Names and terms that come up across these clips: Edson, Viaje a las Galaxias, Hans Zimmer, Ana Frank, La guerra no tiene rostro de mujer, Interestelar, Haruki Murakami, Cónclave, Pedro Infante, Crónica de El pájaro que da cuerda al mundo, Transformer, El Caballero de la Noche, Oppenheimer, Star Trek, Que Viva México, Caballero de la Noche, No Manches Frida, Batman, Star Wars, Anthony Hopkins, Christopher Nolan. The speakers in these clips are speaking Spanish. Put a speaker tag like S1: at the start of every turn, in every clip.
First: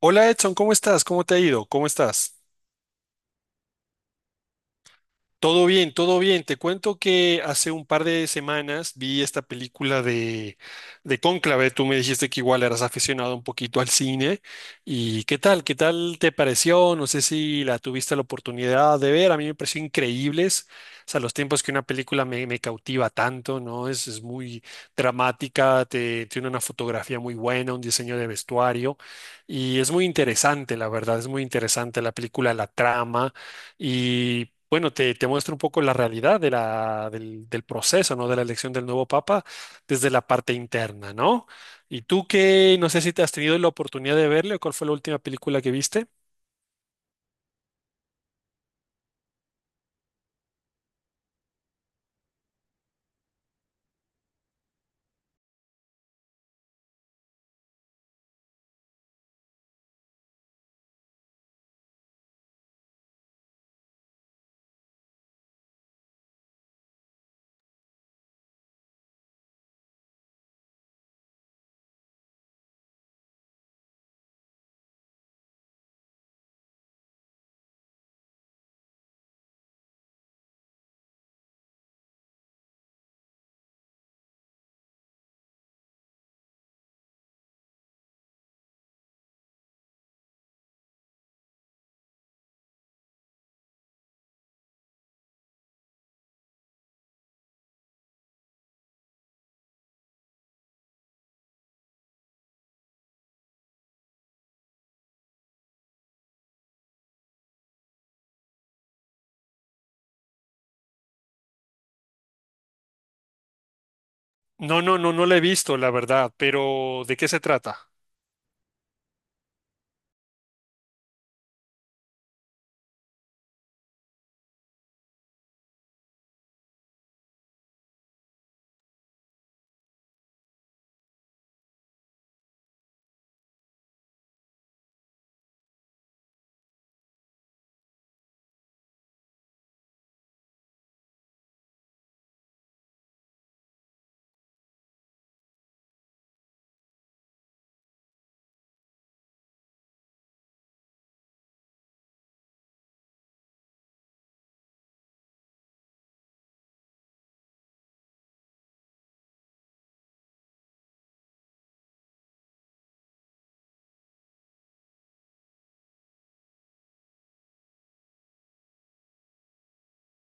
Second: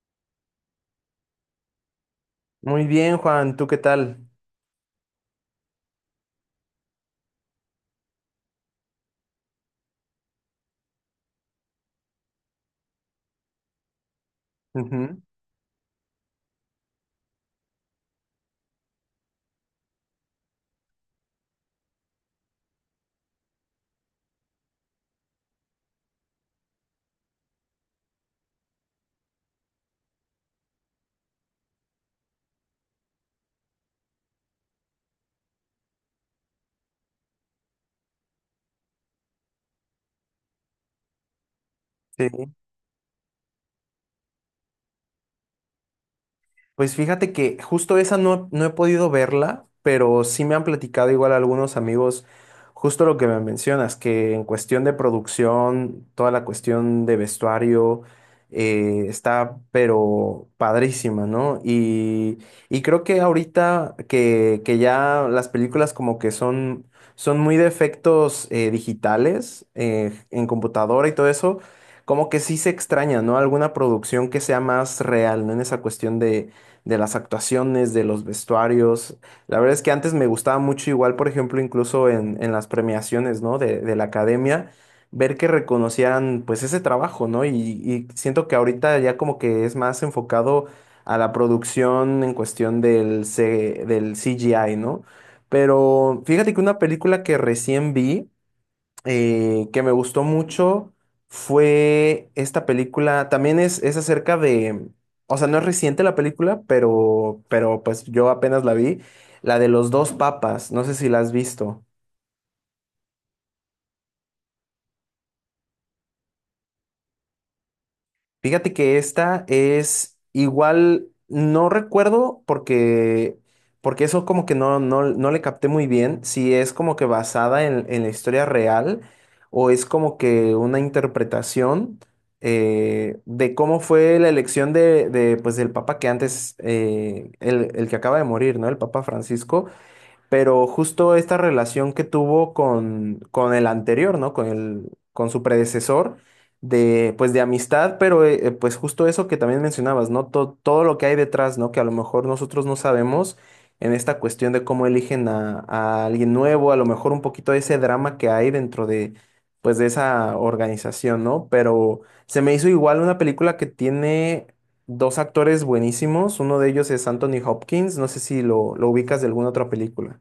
S1: Hola Edson, ¿cómo estás? ¿Cómo te ha ido? ¿Cómo estás?
S2: Muy bien, Juan, ¿tú qué tal?
S1: Todo bien, todo bien. Te cuento que hace un par de semanas vi esta película de Cónclave. Tú me dijiste que igual eras aficionado un poquito al cine.
S2: Ujú.
S1: ¿Y qué tal? ¿Qué tal te pareció? No sé si la tuviste la oportunidad de ver. A mí me pareció increíbles. O sea, los tiempos que una película me cautiva tanto, ¿no? Es muy dramática, tiene una fotografía muy buena, un diseño de vestuario. Y es muy interesante, la verdad, es muy interesante la película, la trama. Y bueno, te muestro un poco la realidad de del proceso, ¿no? De la elección del nuevo papa desde la parte interna, ¿no? Y tú
S2: Sí.
S1: que no sé si te has tenido la oportunidad de verle o cuál fue la última película que viste.
S2: Pues fíjate que justo esa no he podido verla, pero sí me han platicado igual algunos amigos justo lo que me mencionas, que en cuestión de producción, toda la cuestión de vestuario está pero padrísima, ¿no? Y creo que ahorita que ya las películas como que son muy de efectos digitales en computadora y todo eso, como que sí se extraña, ¿no? Alguna producción que sea más real, ¿no? En esa cuestión de las actuaciones, de los vestuarios. La verdad es que antes me gustaba mucho, igual, por ejemplo, incluso en las premiaciones, ¿no? De la academia, ver que reconocían pues ese trabajo, ¿no? Y siento que ahorita ya como que es más enfocado a la producción en cuestión del CGI, ¿no? Pero fíjate que una película que recién vi, que me gustó mucho fue esta película. También es acerca de, o sea, no es reciente la película, pero pues yo apenas la vi, la de los dos papas. No sé si la has visto.
S1: No, no, no, no la he visto, la verdad, pero ¿de qué se trata?
S2: Fíjate que esta es igual, no recuerdo porque, porque eso como que no le capté muy bien, si es como que basada en la historia real o es como que una interpretación de cómo fue la elección pues, del papa que antes, el que acaba de morir, ¿no? El papa Francisco, pero justo esta relación que tuvo con el anterior, ¿no? Con su predecesor, de, pues de amistad, pero pues justo eso que también mencionabas, ¿no? Todo lo que hay detrás, ¿no? Que a lo mejor nosotros no sabemos en esta cuestión de cómo eligen a alguien nuevo, a lo mejor un poquito de ese drama que hay dentro de, pues de esa organización, ¿no? Pero se me hizo igual una película que tiene... Dos actores buenísimos, uno de ellos es Anthony Hopkins, no sé si lo ubicas de alguna otra película.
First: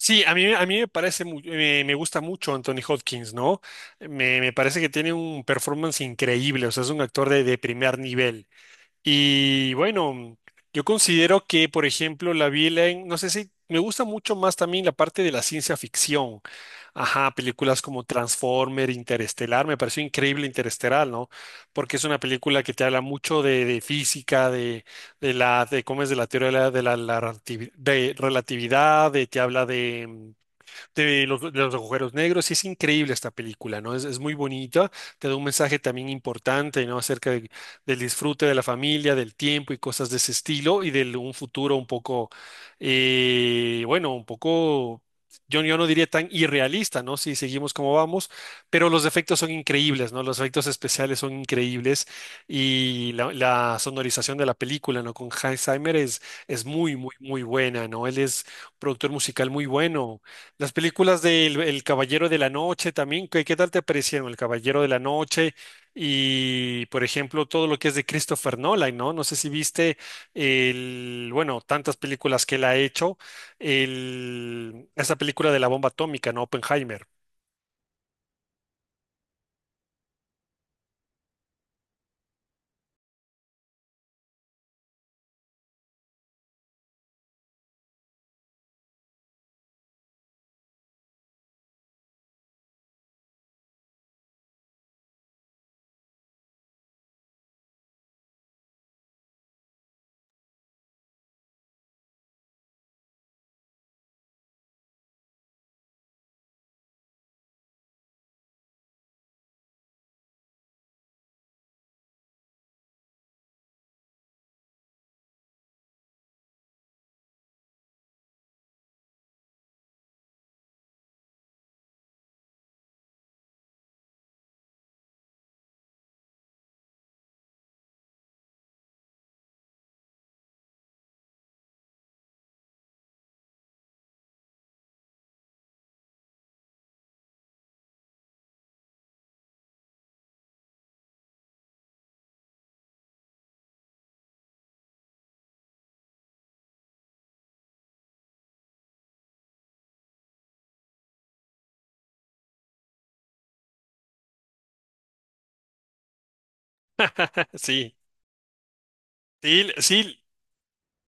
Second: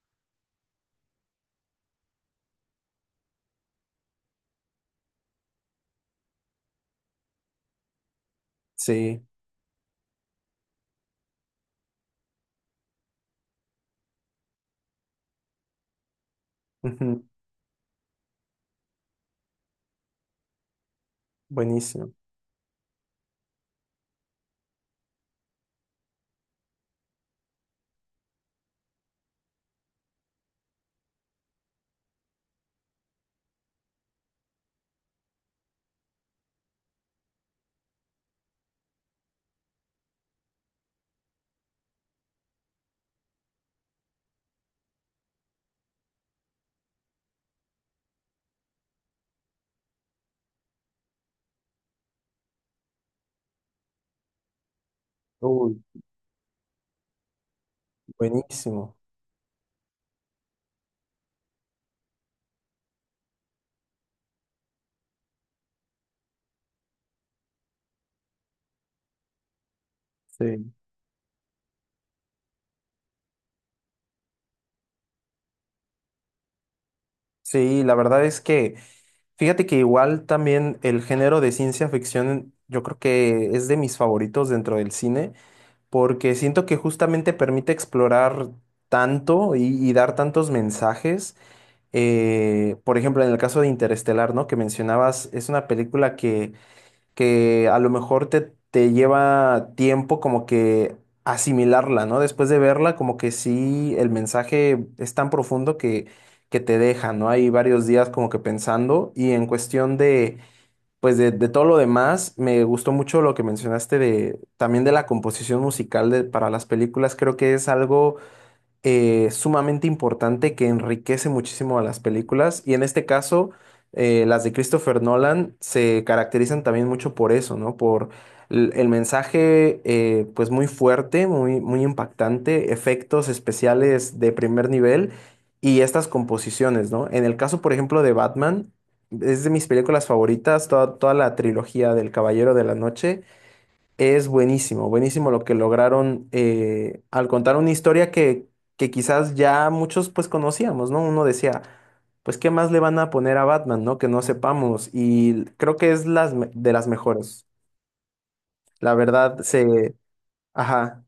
S1: Sí, a mí me parece, me gusta mucho Anthony Hopkins, ¿no? Me parece que tiene un performance increíble, o sea, es un actor de primer nivel.
S2: Sí,
S1: Y bueno, yo considero que, por ejemplo, la vi en, no sé si me gusta mucho más también la parte de la ciencia ficción.
S2: ujú,
S1: Ajá, películas como Transformer, Interestelar, me pareció increíble Interestelar, ¿no? Porque es
S2: buenísimo.
S1: una película que te habla mucho de física, de cómo es de la teoría de la de relatividad, te habla de de de los agujeros negros. Y es increíble esta película, ¿no? Es muy bonita, te da un mensaje también importante, ¿no? Del disfrute de la familia, del tiempo y cosas de ese estilo y de un futuro un poco, bueno, un poco... Yo no diría tan irrealista, ¿no? Si seguimos como vamos, pero los efectos son increíbles, ¿no? Los efectos especiales son increíbles y la sonorización de la película, ¿no? Con Hans
S2: Uy,
S1: Zimmer es muy, muy, muy buena, ¿no? Él es
S2: buenísimo.
S1: productor musical muy bueno. Las películas del El Caballero de la Noche también, qué tal te parecieron? El Caballero de la Noche y, por ejemplo, todo lo que es de Christopher Nolan, ¿no? No sé si viste
S2: Sí.
S1: bueno, tantas películas que él ha hecho, esa película de la bomba atómica, ¿no? Oppenheimer.
S2: Sí, la verdad es que, fíjate que igual también el género de ciencia ficción, yo creo que es de mis favoritos dentro del cine, porque siento que justamente permite explorar tanto y dar tantos mensajes. Por ejemplo, en el caso de Interestelar, ¿no? Que mencionabas, es una película que a lo mejor te lleva tiempo como que asimilarla, ¿no? Después de verla, como que sí, el mensaje es tan profundo que te deja, ¿no? Hay varios días como que pensando y en cuestión de, pues de todo lo demás, me gustó mucho lo que mencionaste de, también de la composición musical de, para las películas, creo que es algo sumamente importante que enriquece muchísimo a las películas. Y en este caso, las de Christopher Nolan se caracterizan también mucho por eso, ¿no? Por el mensaje, pues muy fuerte, muy, muy impactante, efectos especiales de primer nivel y estas composiciones, ¿no? En el caso, por ejemplo, de Batman, es de mis películas favoritas, toda, toda la trilogía del Caballero de la Noche. Es buenísimo, buenísimo lo que lograron al contar una historia que quizás ya muchos pues conocíamos, ¿no? Uno decía, pues ¿qué más le van a poner a Batman, ¿no? Que no sepamos. Y creo que es de las mejores.
S1: Sí,
S2: La verdad,
S1: sí,
S2: se...
S1: sí,
S2: Ajá.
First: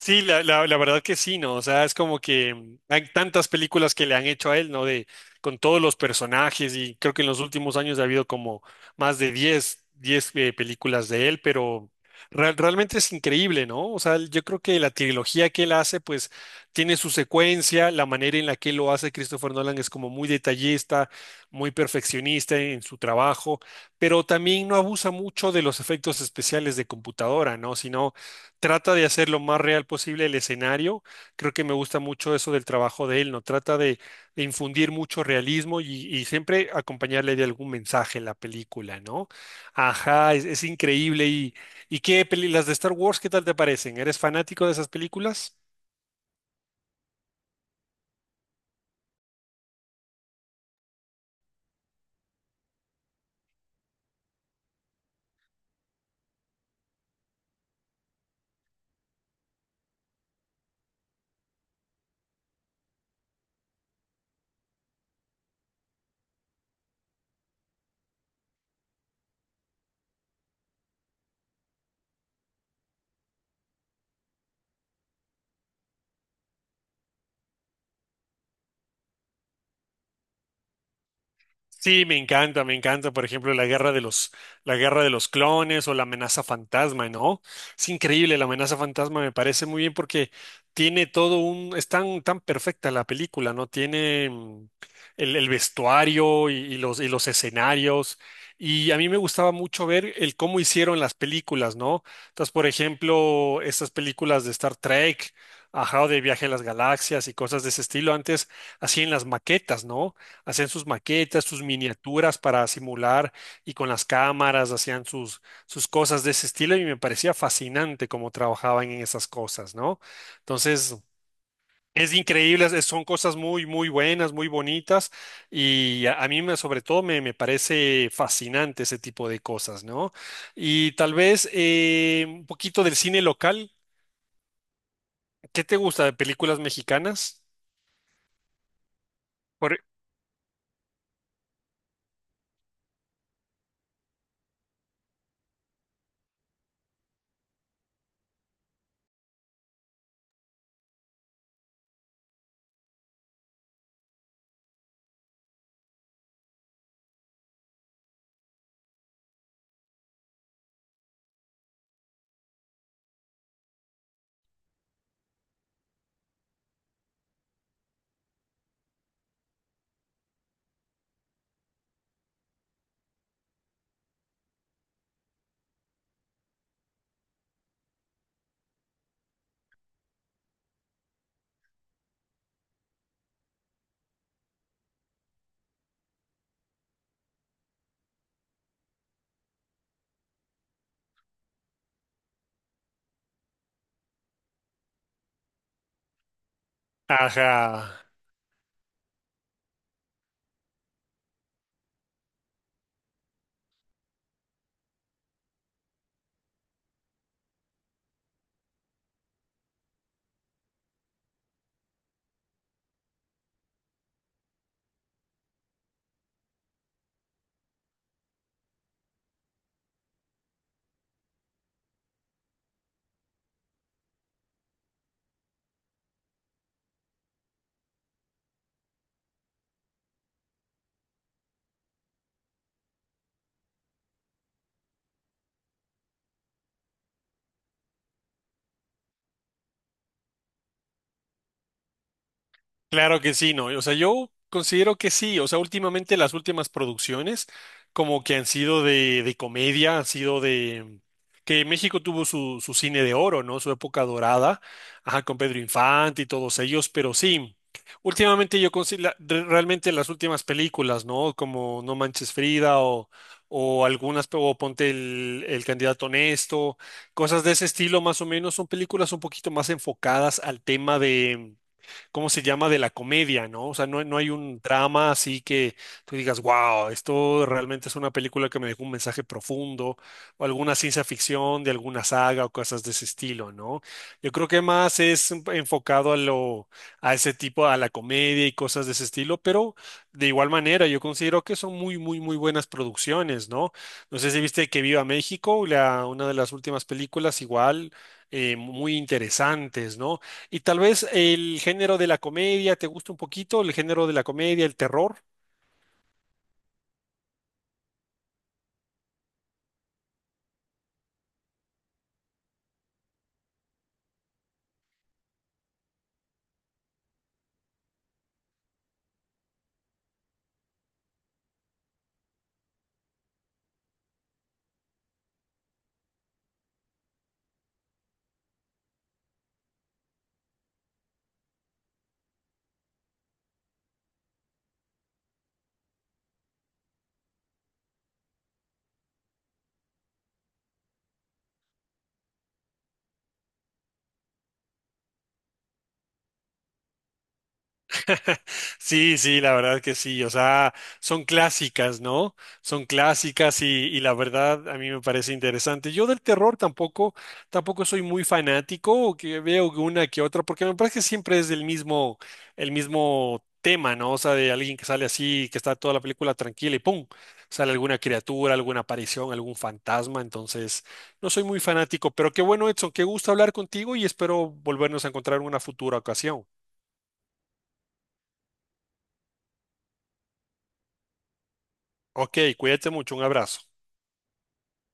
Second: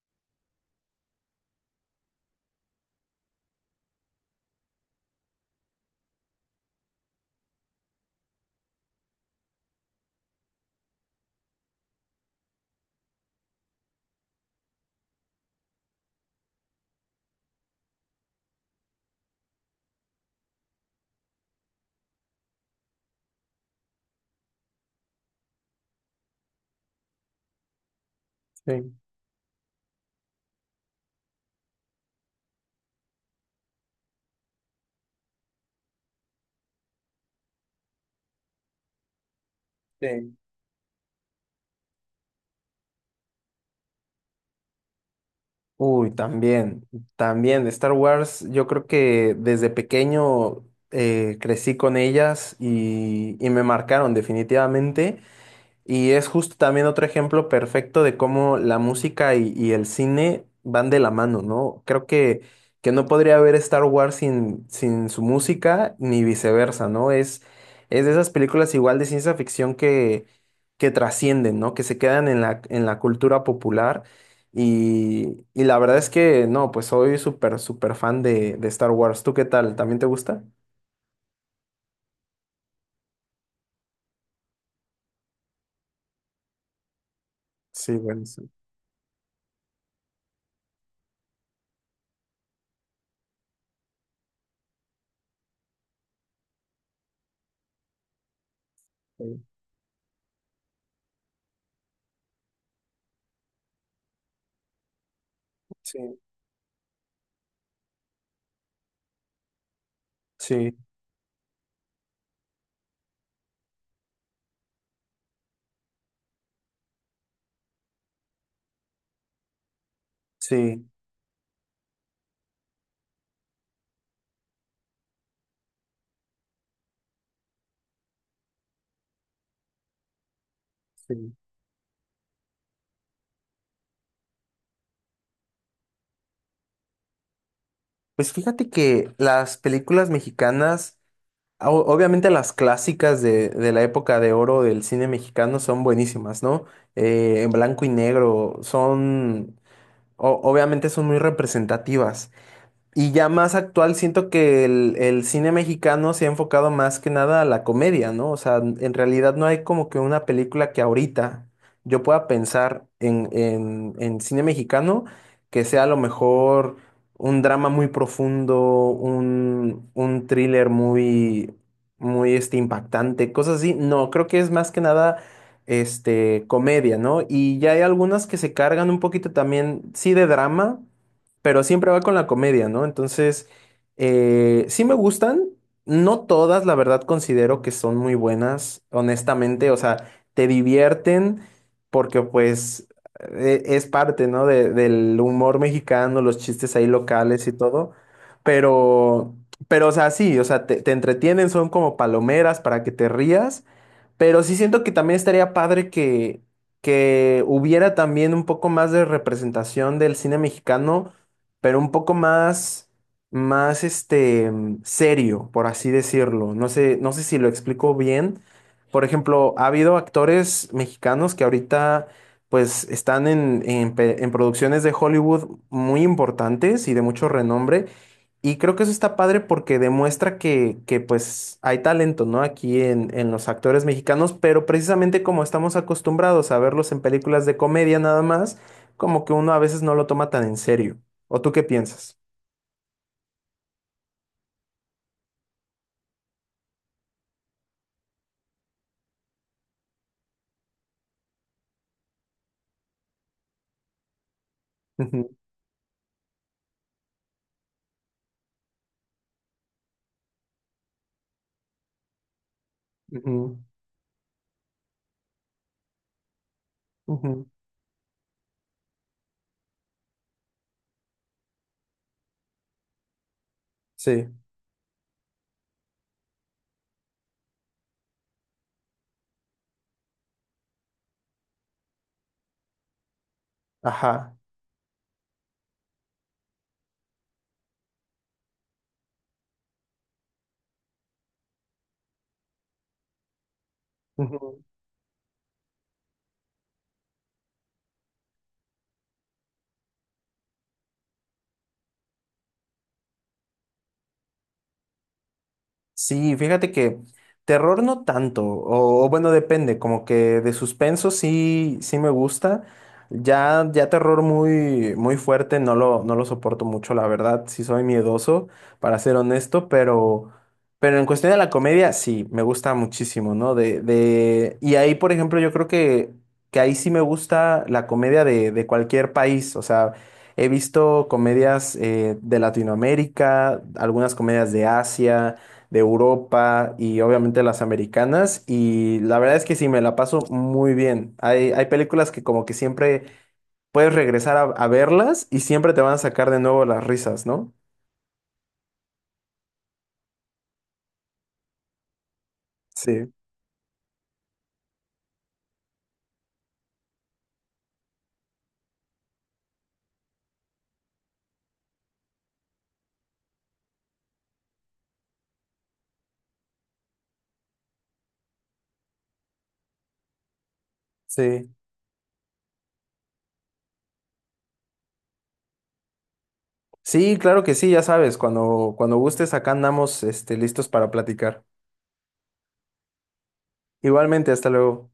S1: sí, la verdad que sí, ¿no? O sea, es como que hay tantas películas que le han hecho a él, ¿no? De, con todos los personajes y creo que en los últimos años ha habido como más de diez películas de él, pero realmente es increíble, ¿no? O sea, yo creo que la trilogía que él hace, pues tiene su secuencia, la manera en la que lo hace Christopher Nolan es como muy detallista, muy perfeccionista en su trabajo, pero también no abusa mucho de los efectos especiales de computadora, ¿no? Sino trata
S2: Sí.
S1: de hacer lo más real posible el escenario. Creo que me gusta mucho eso del trabajo de él, ¿no? Trata de infundir mucho realismo y siempre acompañarle de algún mensaje en la película, ¿no? Ajá,
S2: Sí.
S1: es increíble. Y las de Star Wars, qué tal te parecen? ¿Eres fanático de esas películas?
S2: Uy, también, también. Star Wars, yo creo que desde pequeño crecí con ellas y me marcaron definitivamente. Y es justo también otro ejemplo perfecto de cómo la música y el cine van de la mano, ¿no? Creo que no podría haber Star Wars sin su música, ni viceversa, ¿no? Es de esas películas igual de ciencia ficción que trascienden, ¿no? Que se quedan en la cultura popular. Y la verdad es que, no, pues soy súper, súper fan de Star Wars. ¿Tú qué tal? ¿También te gusta?
S1: Sí, me encanta, por ejemplo, la guerra de los clones o la amenaza fantasma, ¿no? Es
S2: Sí, bueno,
S1: increíble,
S2: sí.
S1: la amenaza fantasma me parece muy bien porque tiene todo un, es tan, tan perfecta la película, ¿no? Tiene el vestuario y, y los escenarios. Y a mí me
S2: Sí,
S1: gustaba mucho ver el cómo hicieron las películas, ¿no? Entonces, por ejemplo, estas películas de Star Trek, ajá, o de Viaje a las Galaxias y cosas de ese estilo, antes hacían las maquetas, ¿no? Hacían
S2: sí,
S1: sus maquetas, sus miniaturas para simular y con las cámaras hacían sus cosas de ese estilo y me parecía fascinante cómo trabajaban en esas cosas, ¿no?
S2: sí.
S1: Entonces, es increíble, son cosas muy, muy buenas, muy bonitas y a mí me parece fascinante ese tipo de cosas, ¿no? Y tal
S2: Sí.
S1: vez un poquito del cine local, ¿qué te gusta de películas mexicanas?
S2: Pues fíjate que las
S1: Por-
S2: películas mexicanas, obviamente las clásicas de la época de oro del cine mexicano son buenísimas, ¿no? En blanco y negro, son, obviamente son muy representativas. Y ya más actual, siento que el cine mexicano se ha enfocado más que nada a la comedia, ¿no? O sea, en realidad no hay como que una película que ahorita yo pueda pensar en cine mexicano que sea a lo mejor un drama muy profundo, un thriller muy, muy este, impactante, cosas así. No, creo que es más que nada este, comedia, ¿no? Y ya hay algunas que se cargan un poquito también, sí, de drama pero siempre va con la comedia, ¿no? Entonces, sí me gustan, no todas, la verdad, considero que son muy buenas, honestamente, o sea, te divierten porque pues es parte, ¿no? Del humor mexicano, los chistes ahí locales y todo,
S1: Ajá.
S2: pero, pero, o sea, sí, o sea, te entretienen, son como palomeras para que te rías, pero sí siento que también estaría padre que hubiera también un poco más de representación del cine mexicano, pero un poco más, más este, mm, serio, por así decirlo. No sé, no sé si lo explico bien. Por ejemplo, ha habido actores mexicanos que ahorita pues están en producciones de Hollywood muy importantes y de mucho renombre, y creo que eso está padre porque demuestra que, pues hay talento, ¿no? Aquí en los actores mexicanos, pero precisamente como estamos acostumbrados a verlos en películas de comedia nada más, como que uno a veces no lo toma tan en serio. ¿O tú qué piensas?
S1: Claro que sí, ¿no? O sea, yo considero que sí. O sea, últimamente las últimas producciones como que han sido de comedia, han sido de... que México tuvo su cine de oro, ¿no? Su época dorada, ajá,
S2: Ujú,
S1: con Pedro Infante y todos ellos, pero sí. Últimamente yo considero realmente las últimas películas, ¿no? Como No Manches Frida
S2: ujú,
S1: o algunas, o Ponte el candidato honesto, cosas
S2: ujú.
S1: de ese estilo más o menos, son películas un poquito más enfocadas al tema ¿cómo se llama? De la comedia, ¿no? O sea, no, no
S2: Sí,
S1: hay un drama así que tú digas, wow, esto realmente es una película que me dejó un mensaje profundo, o alguna ciencia ficción de alguna saga o cosas de ese estilo, ¿no? Yo
S2: ajá.
S1: creo que más es enfocado a ese tipo, a la comedia y cosas de ese estilo, pero de igual manera, yo considero que son muy, muy, muy buenas producciones, ¿no? No sé si
S2: Ujú.
S1: viste Que Viva México, una de las últimas películas, igual, muy interesantes, ¿no? Y tal vez el género de la comedia te gusta un poquito, el género de la comedia, el terror.
S2: Sí, fíjate que terror no tanto, o bueno, depende, como que de suspenso sí, sí me gusta. Ya, ya terror muy, muy fuerte, no lo soporto mucho, la verdad, sí soy miedoso, para ser honesto, pero en cuestión de la comedia, sí, me gusta muchísimo, ¿no? De, y ahí, por ejemplo, yo creo que ahí sí me gusta la comedia de cualquier país, o sea, he visto comedias de Latinoamérica, algunas comedias de Asia de Europa y obviamente las americanas. Y la verdad es que sí, me la paso muy bien. Hay películas que como que siempre puedes regresar a verlas y siempre te van a sacar de nuevo las risas, ¿no?
S1: Sí, sí, la verdad que sí, o sea, son clásicas, ¿no? Son
S2: Sí,
S1: clásicas y la verdad a mí me parece interesante. Yo del terror tampoco, tampoco soy muy fanático, o que veo una que otra, porque me parece que siempre es del mismo, el mismo tema, ¿no? O sea, de alguien que sale así, que está toda la película tranquila y ¡pum! Sale alguna criatura, alguna aparición, algún fantasma, entonces no soy
S2: sí.
S1: muy fanático, pero qué bueno, Edson, qué gusto hablar contigo y espero volvernos a encontrar en una futura ocasión.
S2: Sí, claro que sí, ya sabes, cuando, cuando gustes, acá andamos, este, listos para platicar.
S1: Ok, cuídate mucho, un abrazo.
S2: Igualmente, hasta luego.